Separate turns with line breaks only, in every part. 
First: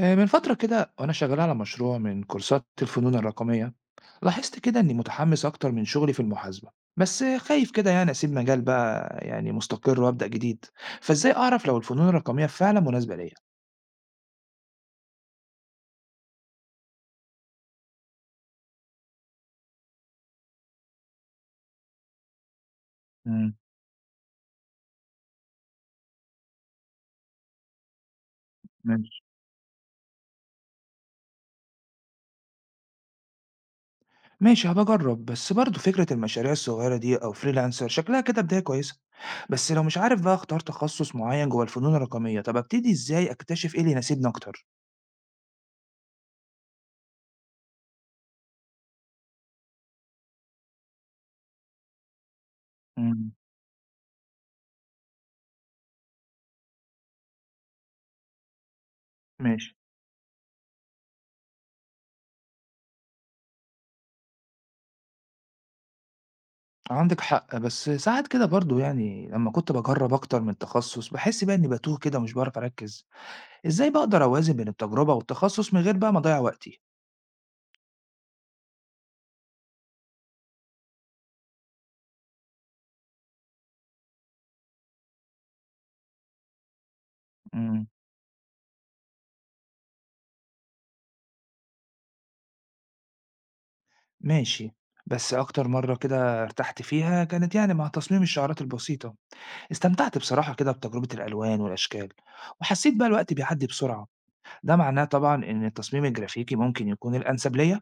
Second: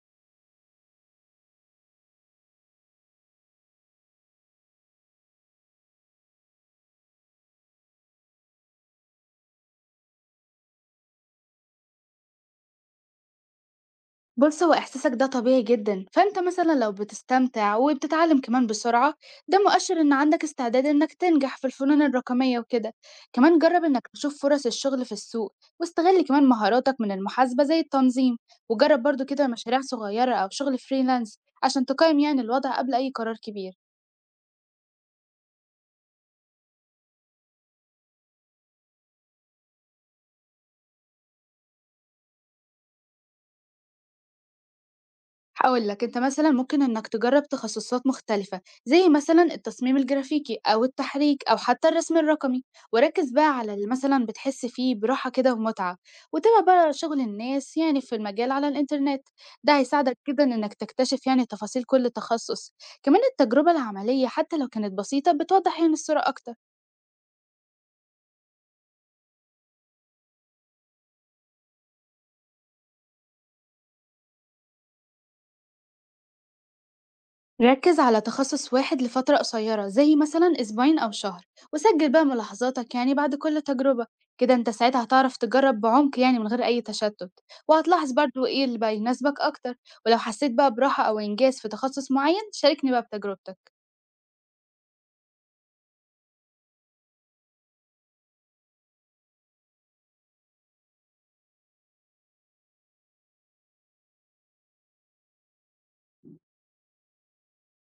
من فترة كده وأنا شغّال على مشروع من كورسات الفنون الرقمية، لاحظت كده إني متحمّس أكتر من شغلي في المحاسبة، بس خايف كده يعني أسيب مجال بقى يعني مستقر وأبدأ جديد، فإزاي أعرف لو الفنون الرقمية فعلًا مناسبة ليّا؟
بُص، هو إحساسك ده طبيعي جدًا، فأنت مثلًا لو بتستمتع وبتتعلم كمان بسرعة، ده مؤشر إن عندك استعداد إنك تنجح في الفنون الرقمية وكده.
إمم،
كمان جرّب إنك تشوف فرص الشغل في السوق، واستغل كمان مهاراتك من المحاسبة زي التنظيم، وجرّب
ماشي.
برضه كده مشاريع صغيرة أو شغل freelance عشان تقيّم يعني الوضع قبل أي قرار كبير.
ماشي هابقى أجرّب، بس برضه فكرة المشاريع الصغيرة دي أو freelancer شكلها كده بداية كويسة، بس لو مش عارف بقى أختار تخصُّص معيّن جوّه الفنون الرقمية، طَب أبتدي إزاي أكتشف إيه اللي يناسبني أكتر؟
هاقول لك أنت مثلًا ممكن إنك تجرّب تخصصات مختلفة، زي مثلًا التصميم الجرافيكي أو التحريك أو حتى الرسم الرقمي، وركّز
إمم،
بقى على اللي مثلًا بتحس فيه براحة كده ومتعة، وتابع بقى شغل الناس يعني في المجال على الإنترنت.
ماشي.
ده هيساعدك جدًا إنك تكتشف يعني تفاصيل كل تخصص، كمان التجربة العملية حتى لو كانت بسيطة بتوضّح يعني الصورة أكتر.
عندِك حق، بس ساعات كده برضه يعني لمّا كنت باجرّب أكتر من تخصُّص، باحس بقى إنّي باتوه كده ومش باعرف أركّز، إزاي بقى أقدر أوازن بين التجربة والتخصُّص من غير بقى ما أضيّع وقتي؟
ركز على تخصص واحد لفترة قصيرة زي مثلا أسبوعين أو شهر، وسجل بقى ملاحظاتك يعني بعد كل تجربة. كده انت ساعتها هتعرف تجرب بعمق يعني من غير أي تشتت،
إمم،
وهتلاحظ برضو ايه اللي بقى يناسبك أكتر. ولو حسيت بقى براحة أو إنجاز في تخصص معين شاركني بقى بتجربتك.
ماشي، بس أكتر مرّة كده ارتحت فيها كانت يعني مع تصميم الشعارات البسيطة، استمتعت بصراحة كده بتجربة الألوان والأشكال، وحسّيت بقى الوقت بيعدّي بسرعة، ده معناه طبعًا إن التصميم الجرافيكي ممكن يكون الأنسب ليّا؟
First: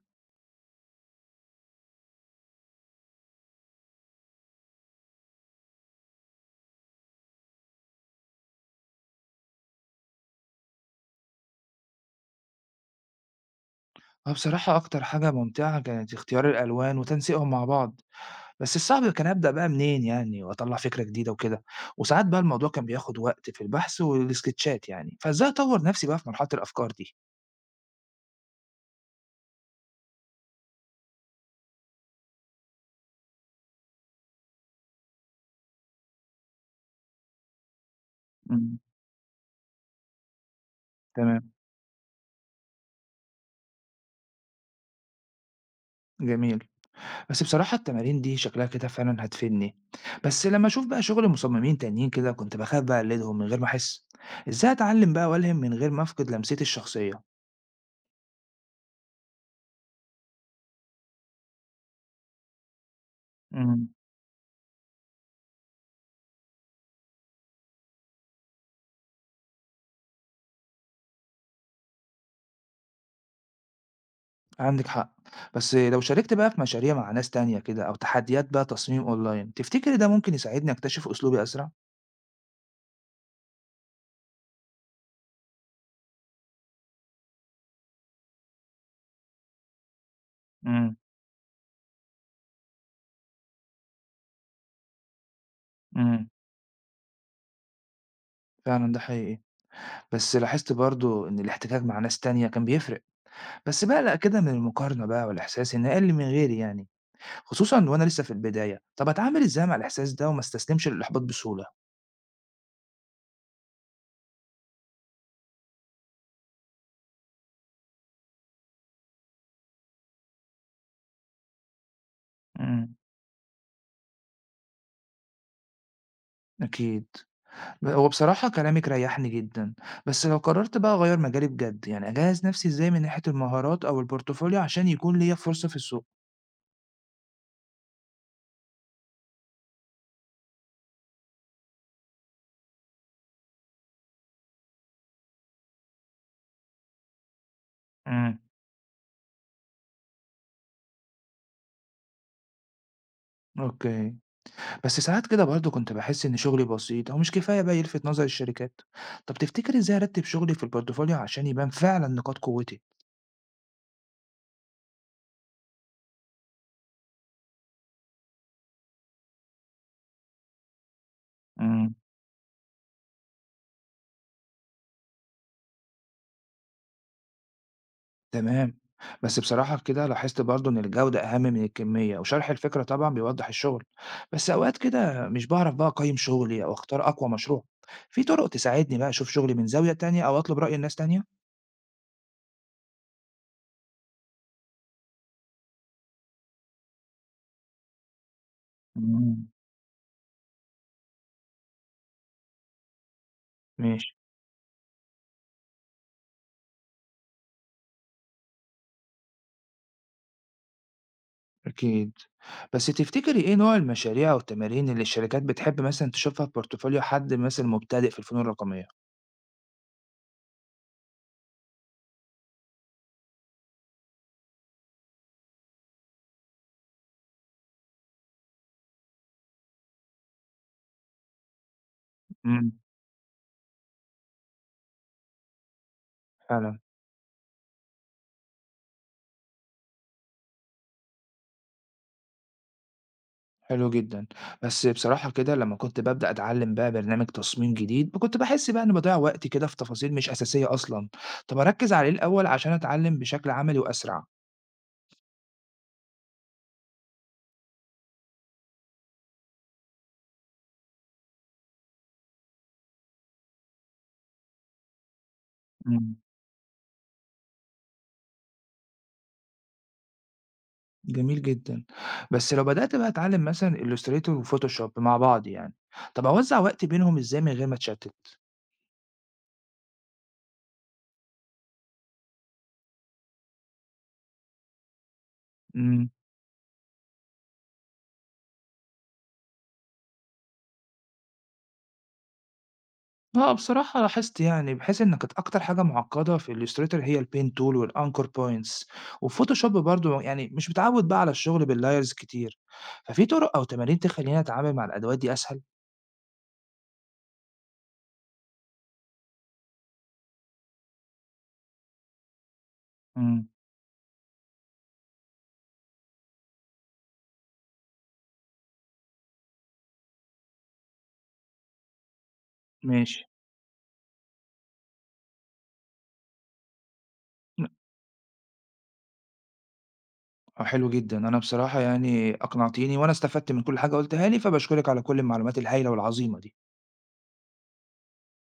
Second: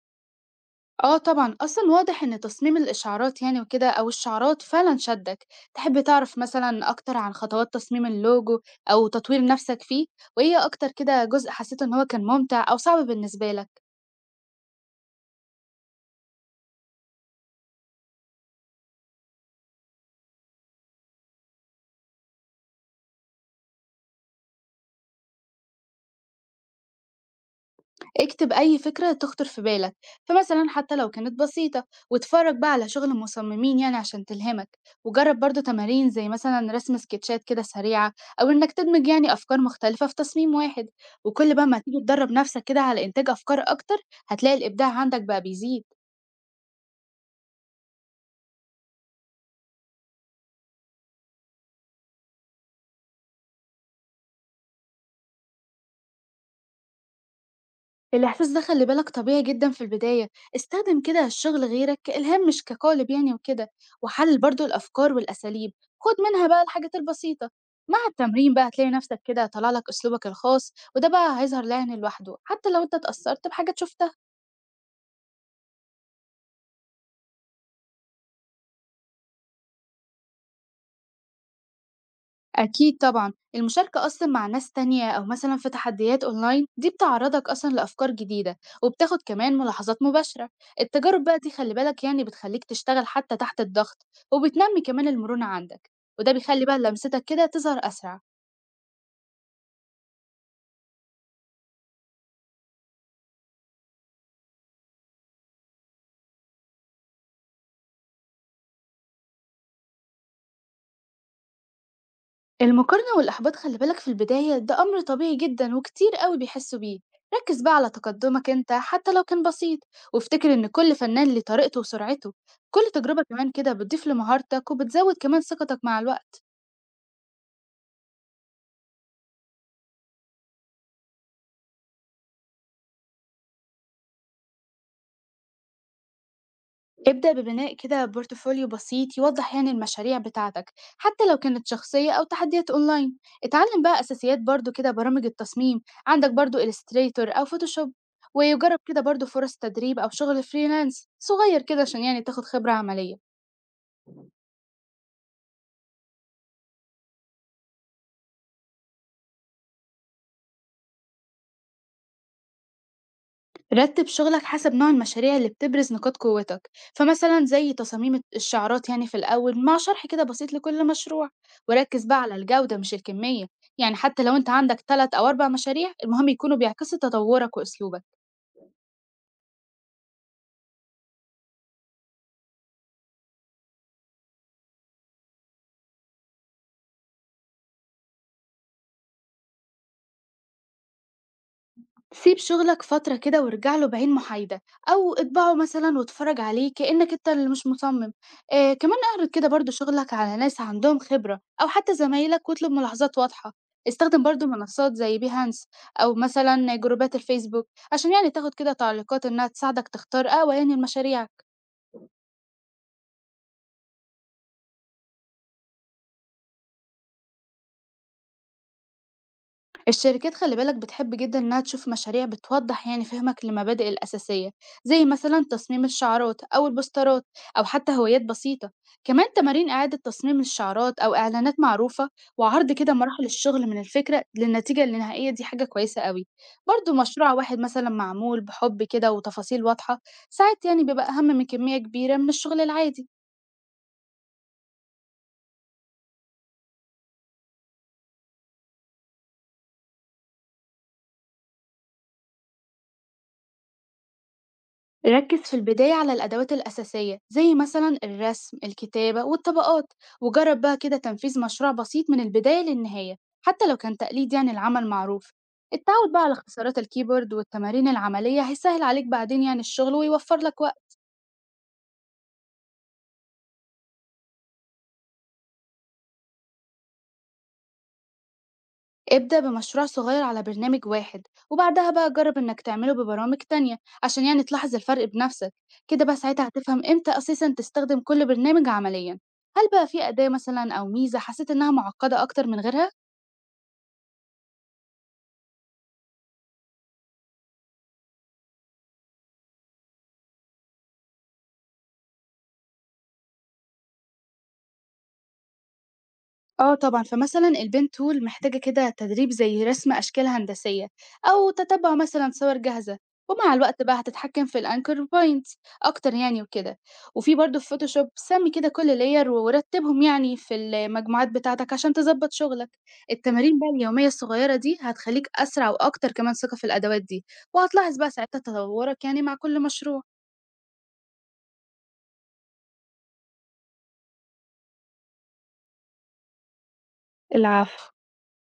اه طبعا أصلا واضح إن تصميم الإشعارات يعني وكده أو الشعارات فعلا شدك. تحب تعرف مثلا أكتر عن خطوات تصميم اللوجو أو تطوير نفسك فيه؟ وإيه أكتر كده جزء حسيت إن هو كان ممتع أو صعب بالنسبة لك؟
وبصراحة أكتر حاجة ممتعة كانت اختيار الألوان وتنسيقهم مع بعض. بس الصعب كان أبدأ بقى منين يعني وأطلّع فكرة جديدة وكده، وساعات بقى الموضوع كان بياخد وقت في البحث والسكتشات يعني، فإزاي أطوّر نفسي بقى في مرحلة الأفكار دي؟
اكتب أي فكرة تخطر في بالك، فمثلا حتى لو كانت بسيطة واتفرج بقى على شغل المصممين يعني عشان تلهمك. وجرب برضو تمارين زي مثلا رسم سكتشات كده سريعة، أو إنك
إمم.
تدمج يعني أفكار مختلفة في تصميم واحد.
تمام،
وكل بقى ما تيجي تدرب نفسك كده على إنتاج أفكار أكتر، هتلاقي الإبداع عندك بقى بيزيد.
جميل. بس بصراحة التمارين دي شكلها كده فعلًا هتفيدني، بس لمّا أشوف بقى شغل مصممين تانيين كده كنت باخاف بقى أقلدهم من غير ما أحس، إزاي أتعلم بقى وألهم من غير ما أفقد لمستي الشخصية؟
الإحساس ده خلّي بالك طبيعي جدًا في البداية، استخدم كده الشغل غيرك كإلهام مش كقالب يعني وكده،
إمم.
وحلّل برضه الأفكار والأساليب، خُد منها بقى الحاجات البسيطة. مع التمرين بقى هتلاقي نفسك كده طلع لك أسلوبك الخاص، وده بقى هيظهر يعني لوحده، حتى لو أنت اتأثّرت بحاجات شُفتها.
عندِك حق، بس لو شاركت بقى في مشاريع مع ناس تانية كده أو تحديات بقى تصميم أونلاين، تفتكري ده ممكن يساعدني أكتشف أسلوبي أسرع؟
أكيد طبعًا، المشاركة أصلًا مع ناس تانية أو مثلًا في تحديات أونلاين دي بتعرّضك أصلًا لأفكار جديدة، وبتاخد كمان ملاحظات مباشرة.
إمم،
التجارب بقى دي خلّي بالك يعني بتخلّيك تشتغل حتى تحت الضغط، وبتنمي كمان المرونة عندك،
إمم.
وده بيخلّي بقى لمستك كده تظهر أسرع.
فعلًا ده حقيقي، بس لاحظت برضه إن الاحتكاك مع ناس تانية كان بيفرق، بس باقلق كده من المقارنة بقى والإحساس إني أقل من غيري يعني، خصوصًا وأنا لسه في البداية، طب أتعامل إزاي مع الإحساس ده وما استسلمش للإحباط بسهولة؟
المقارنة والإحباط خلّي بالك في البداية ده أمر طبيعي جدًا وكتير أوي بيحسّوا بيه، ركّز بقى على تقدمك أنت حتى لو كان بسيط، وافتكر إن كل فنان ليه طريقته وسرعته. كل
إمم،
تجربة كمان كده بتضيف لمهارتك وبتزود كمان ثقتك مع الوقت.
أكيد، هو بصراحة كلامِك ريحني جدًا، بس لو قررت بقى أغير مجالي بجد، يعني أجهز نفسي إزاي من ناحية المهارات أو الportfolio عشان يكون ليّا فرصة في السوق؟
ابدأ ببناء كده بورتفوليو بسيط يوضح يعني المشاريع بتاعتك، حتى لو كانت شخصية أو تحديات أونلاين. اتعلم بقى أساسيات برضو كده برامج التصميم، عندك برضو إليستريتور أو فوتوشوب.
إمم،
ويجرب كده برضو فرص تدريب أو شغل فريلانس صغير كده عشان يعني تاخد خبرة عملية.
أوكي. بس ساعات كده برضه كنت باحس إن شغلي بسيط أو مش كفاية بقى يلفت نظر الشركات، طب تفتكر إزاي أرتب شغلي في البورتفوليو عشان يبان فعلًا نقاط قوتي؟
رتب شغلك حسب نوع المشاريع اللي بتبرز نقاط قوتك، فمثلا زي تصاميم الشعارات يعني في الأول مع شرح كده بسيط لكل مشروع.
امم
وركز بقى على الجودة مش الكمية، يعني حتى لو انت عندك تلات أو أربع مشاريع المهم يكونوا بيعكسوا تطورك وأسلوبك.
تمام، بس بصراحة كده لاحظت برضه إن الجودة أهم من الكمية وشرح الفكرة طبعًا بيوضح الشغل، بس أوقات كده مش بعرف بقى أقيم شغلي أو أختار أقوى مشروع، في طرق تساعدني بقى أشوف شغلي من زاوية تانية أو أطلب رأي ناس تانية؟
سيب شغلك فترة كده وارجع له بعين محايدة، أو اطبعه مثلا واتفرج عليه كأنك انت اللي مش مصمم. آه كمان اعرض كده
امم
برضو شغلك على ناس عندهم خبرة أو حتى زمايلك واطلب ملاحظات واضحة.
ماشي.
استخدم برضو منصات زي بيهانس، أو مثلا جروبات الفيسبوك، عشان يعني تاخد كده تعليقات إنها تساعدك تختار أقوى يعني المشاريع.
أكيد. بس تفتكري إيه نوع المشاريع أو التمارين اللي الشركات بتحب مثلًا تشوفها في بورتفوليو حد مثلًا مبتدئ في الفنون الرقمية؟
الشركات خلي بالك بتحب جدا إنها تشوف مشاريع بتوضح يعني فهمك للمبادئ الأساسية، زي مثلا تصميم الشعارات أو البوسترات، أو حتى هوايات بسيطة. كمان تمارين إعادة تصميم الشعارات أو إعلانات معروفة، وعرض
إمم،
كده مراحل الشغل من الفكرة للنتيجة النهائية دي حاجة كويسة قوي.
فعلًا،
برضو مشروع واحد مثلا معمول بحب كده وتفاصيل واضحة، ساعات يعني بيبقى أهم من كمية كبيرة من الشغل العادي.
حلو جدًا. بس بصراحة كده لمّا كنت بابدأ أتعلم بقى برنامج تصميم جديد، كنت باحس بقى إني باضيّع وقتي كده في تفاصيل مش أساسية أصلًا. طب أركّز على إيه الأول عشان أتعلم بشكل عملي وأسرع؟
ركز في البداية على الأدوات الأساسية زي مثلا الرسم الكتابة والطبقات، وجرب بقى كده تنفيذ مشروع بسيط من البداية للنهاية، حتى لو كان تقليد يعني العمل معروف. التعود
إمم،
بقى على اختصارات الكيبورد والتمارين العملية هيسهل عليك بعدين يعني الشغل ويوفر لك وقت.
جميل جدًا. بس لو بدأت بقى أتعلم مثلًا illustrator وphotoshop مع بعض يعني، طب أوزّع وقتي بينهم إزاي من غير ما أتشتت؟
ابدأ بمشروع صغير على برنامج واحد، وبعدها بقى جرب إنك تعمله ببرامج تانية عشان يعني تلاحظ الفرق بنفسك. كده
إمم.
بقى ساعتها هتفهم إمتى أساسا تستخدم كل برنامج عمليا. هل بقى في أداة مثلا أو ميزة حسيت إنها معقدة أكتر من غيرها؟
آه، بصراحة لاحظت يعني بحيث إن كانت أكتر حاجة معقدة في الإليستريتور هي البين تول والأنكر بوينتس وفوتوشوب برضو يعني مش متعود بقى على الشغل باللايرز كتير ففي طرق أو تمارين تخليني أتعامل مع الأدوات دي أسهل؟
آه طبعًا، فمثلًا البين tool محتاجة كده تدريب زي رسم أشكال هندسية، أو تتبع مثلًا صور جاهزة،
امم
ومع الوقت بقى هتتحكم في الanchor points أكتر يعني وكده. وفي برضه في Photoshop سمي كده كل layer ورتبهم يعني في المجموعات بتاعتك عشان تضبط شغلك.
ماشي
التمارين بقى اليومية الصغيرة دي هتخليك أسرع وأكتر كمان ثقة في الأدوات دي، وهتلاحظ بقى ساعتها تطورك يعني مع كل مشروع.
آه، حلو جدا أنا بصراحة يعني أقنعتيني وأنا استفدت من كل حاجة قلتها لي فبشكرك على كل المعلومات الهائلة والعظيمة دي
العفو.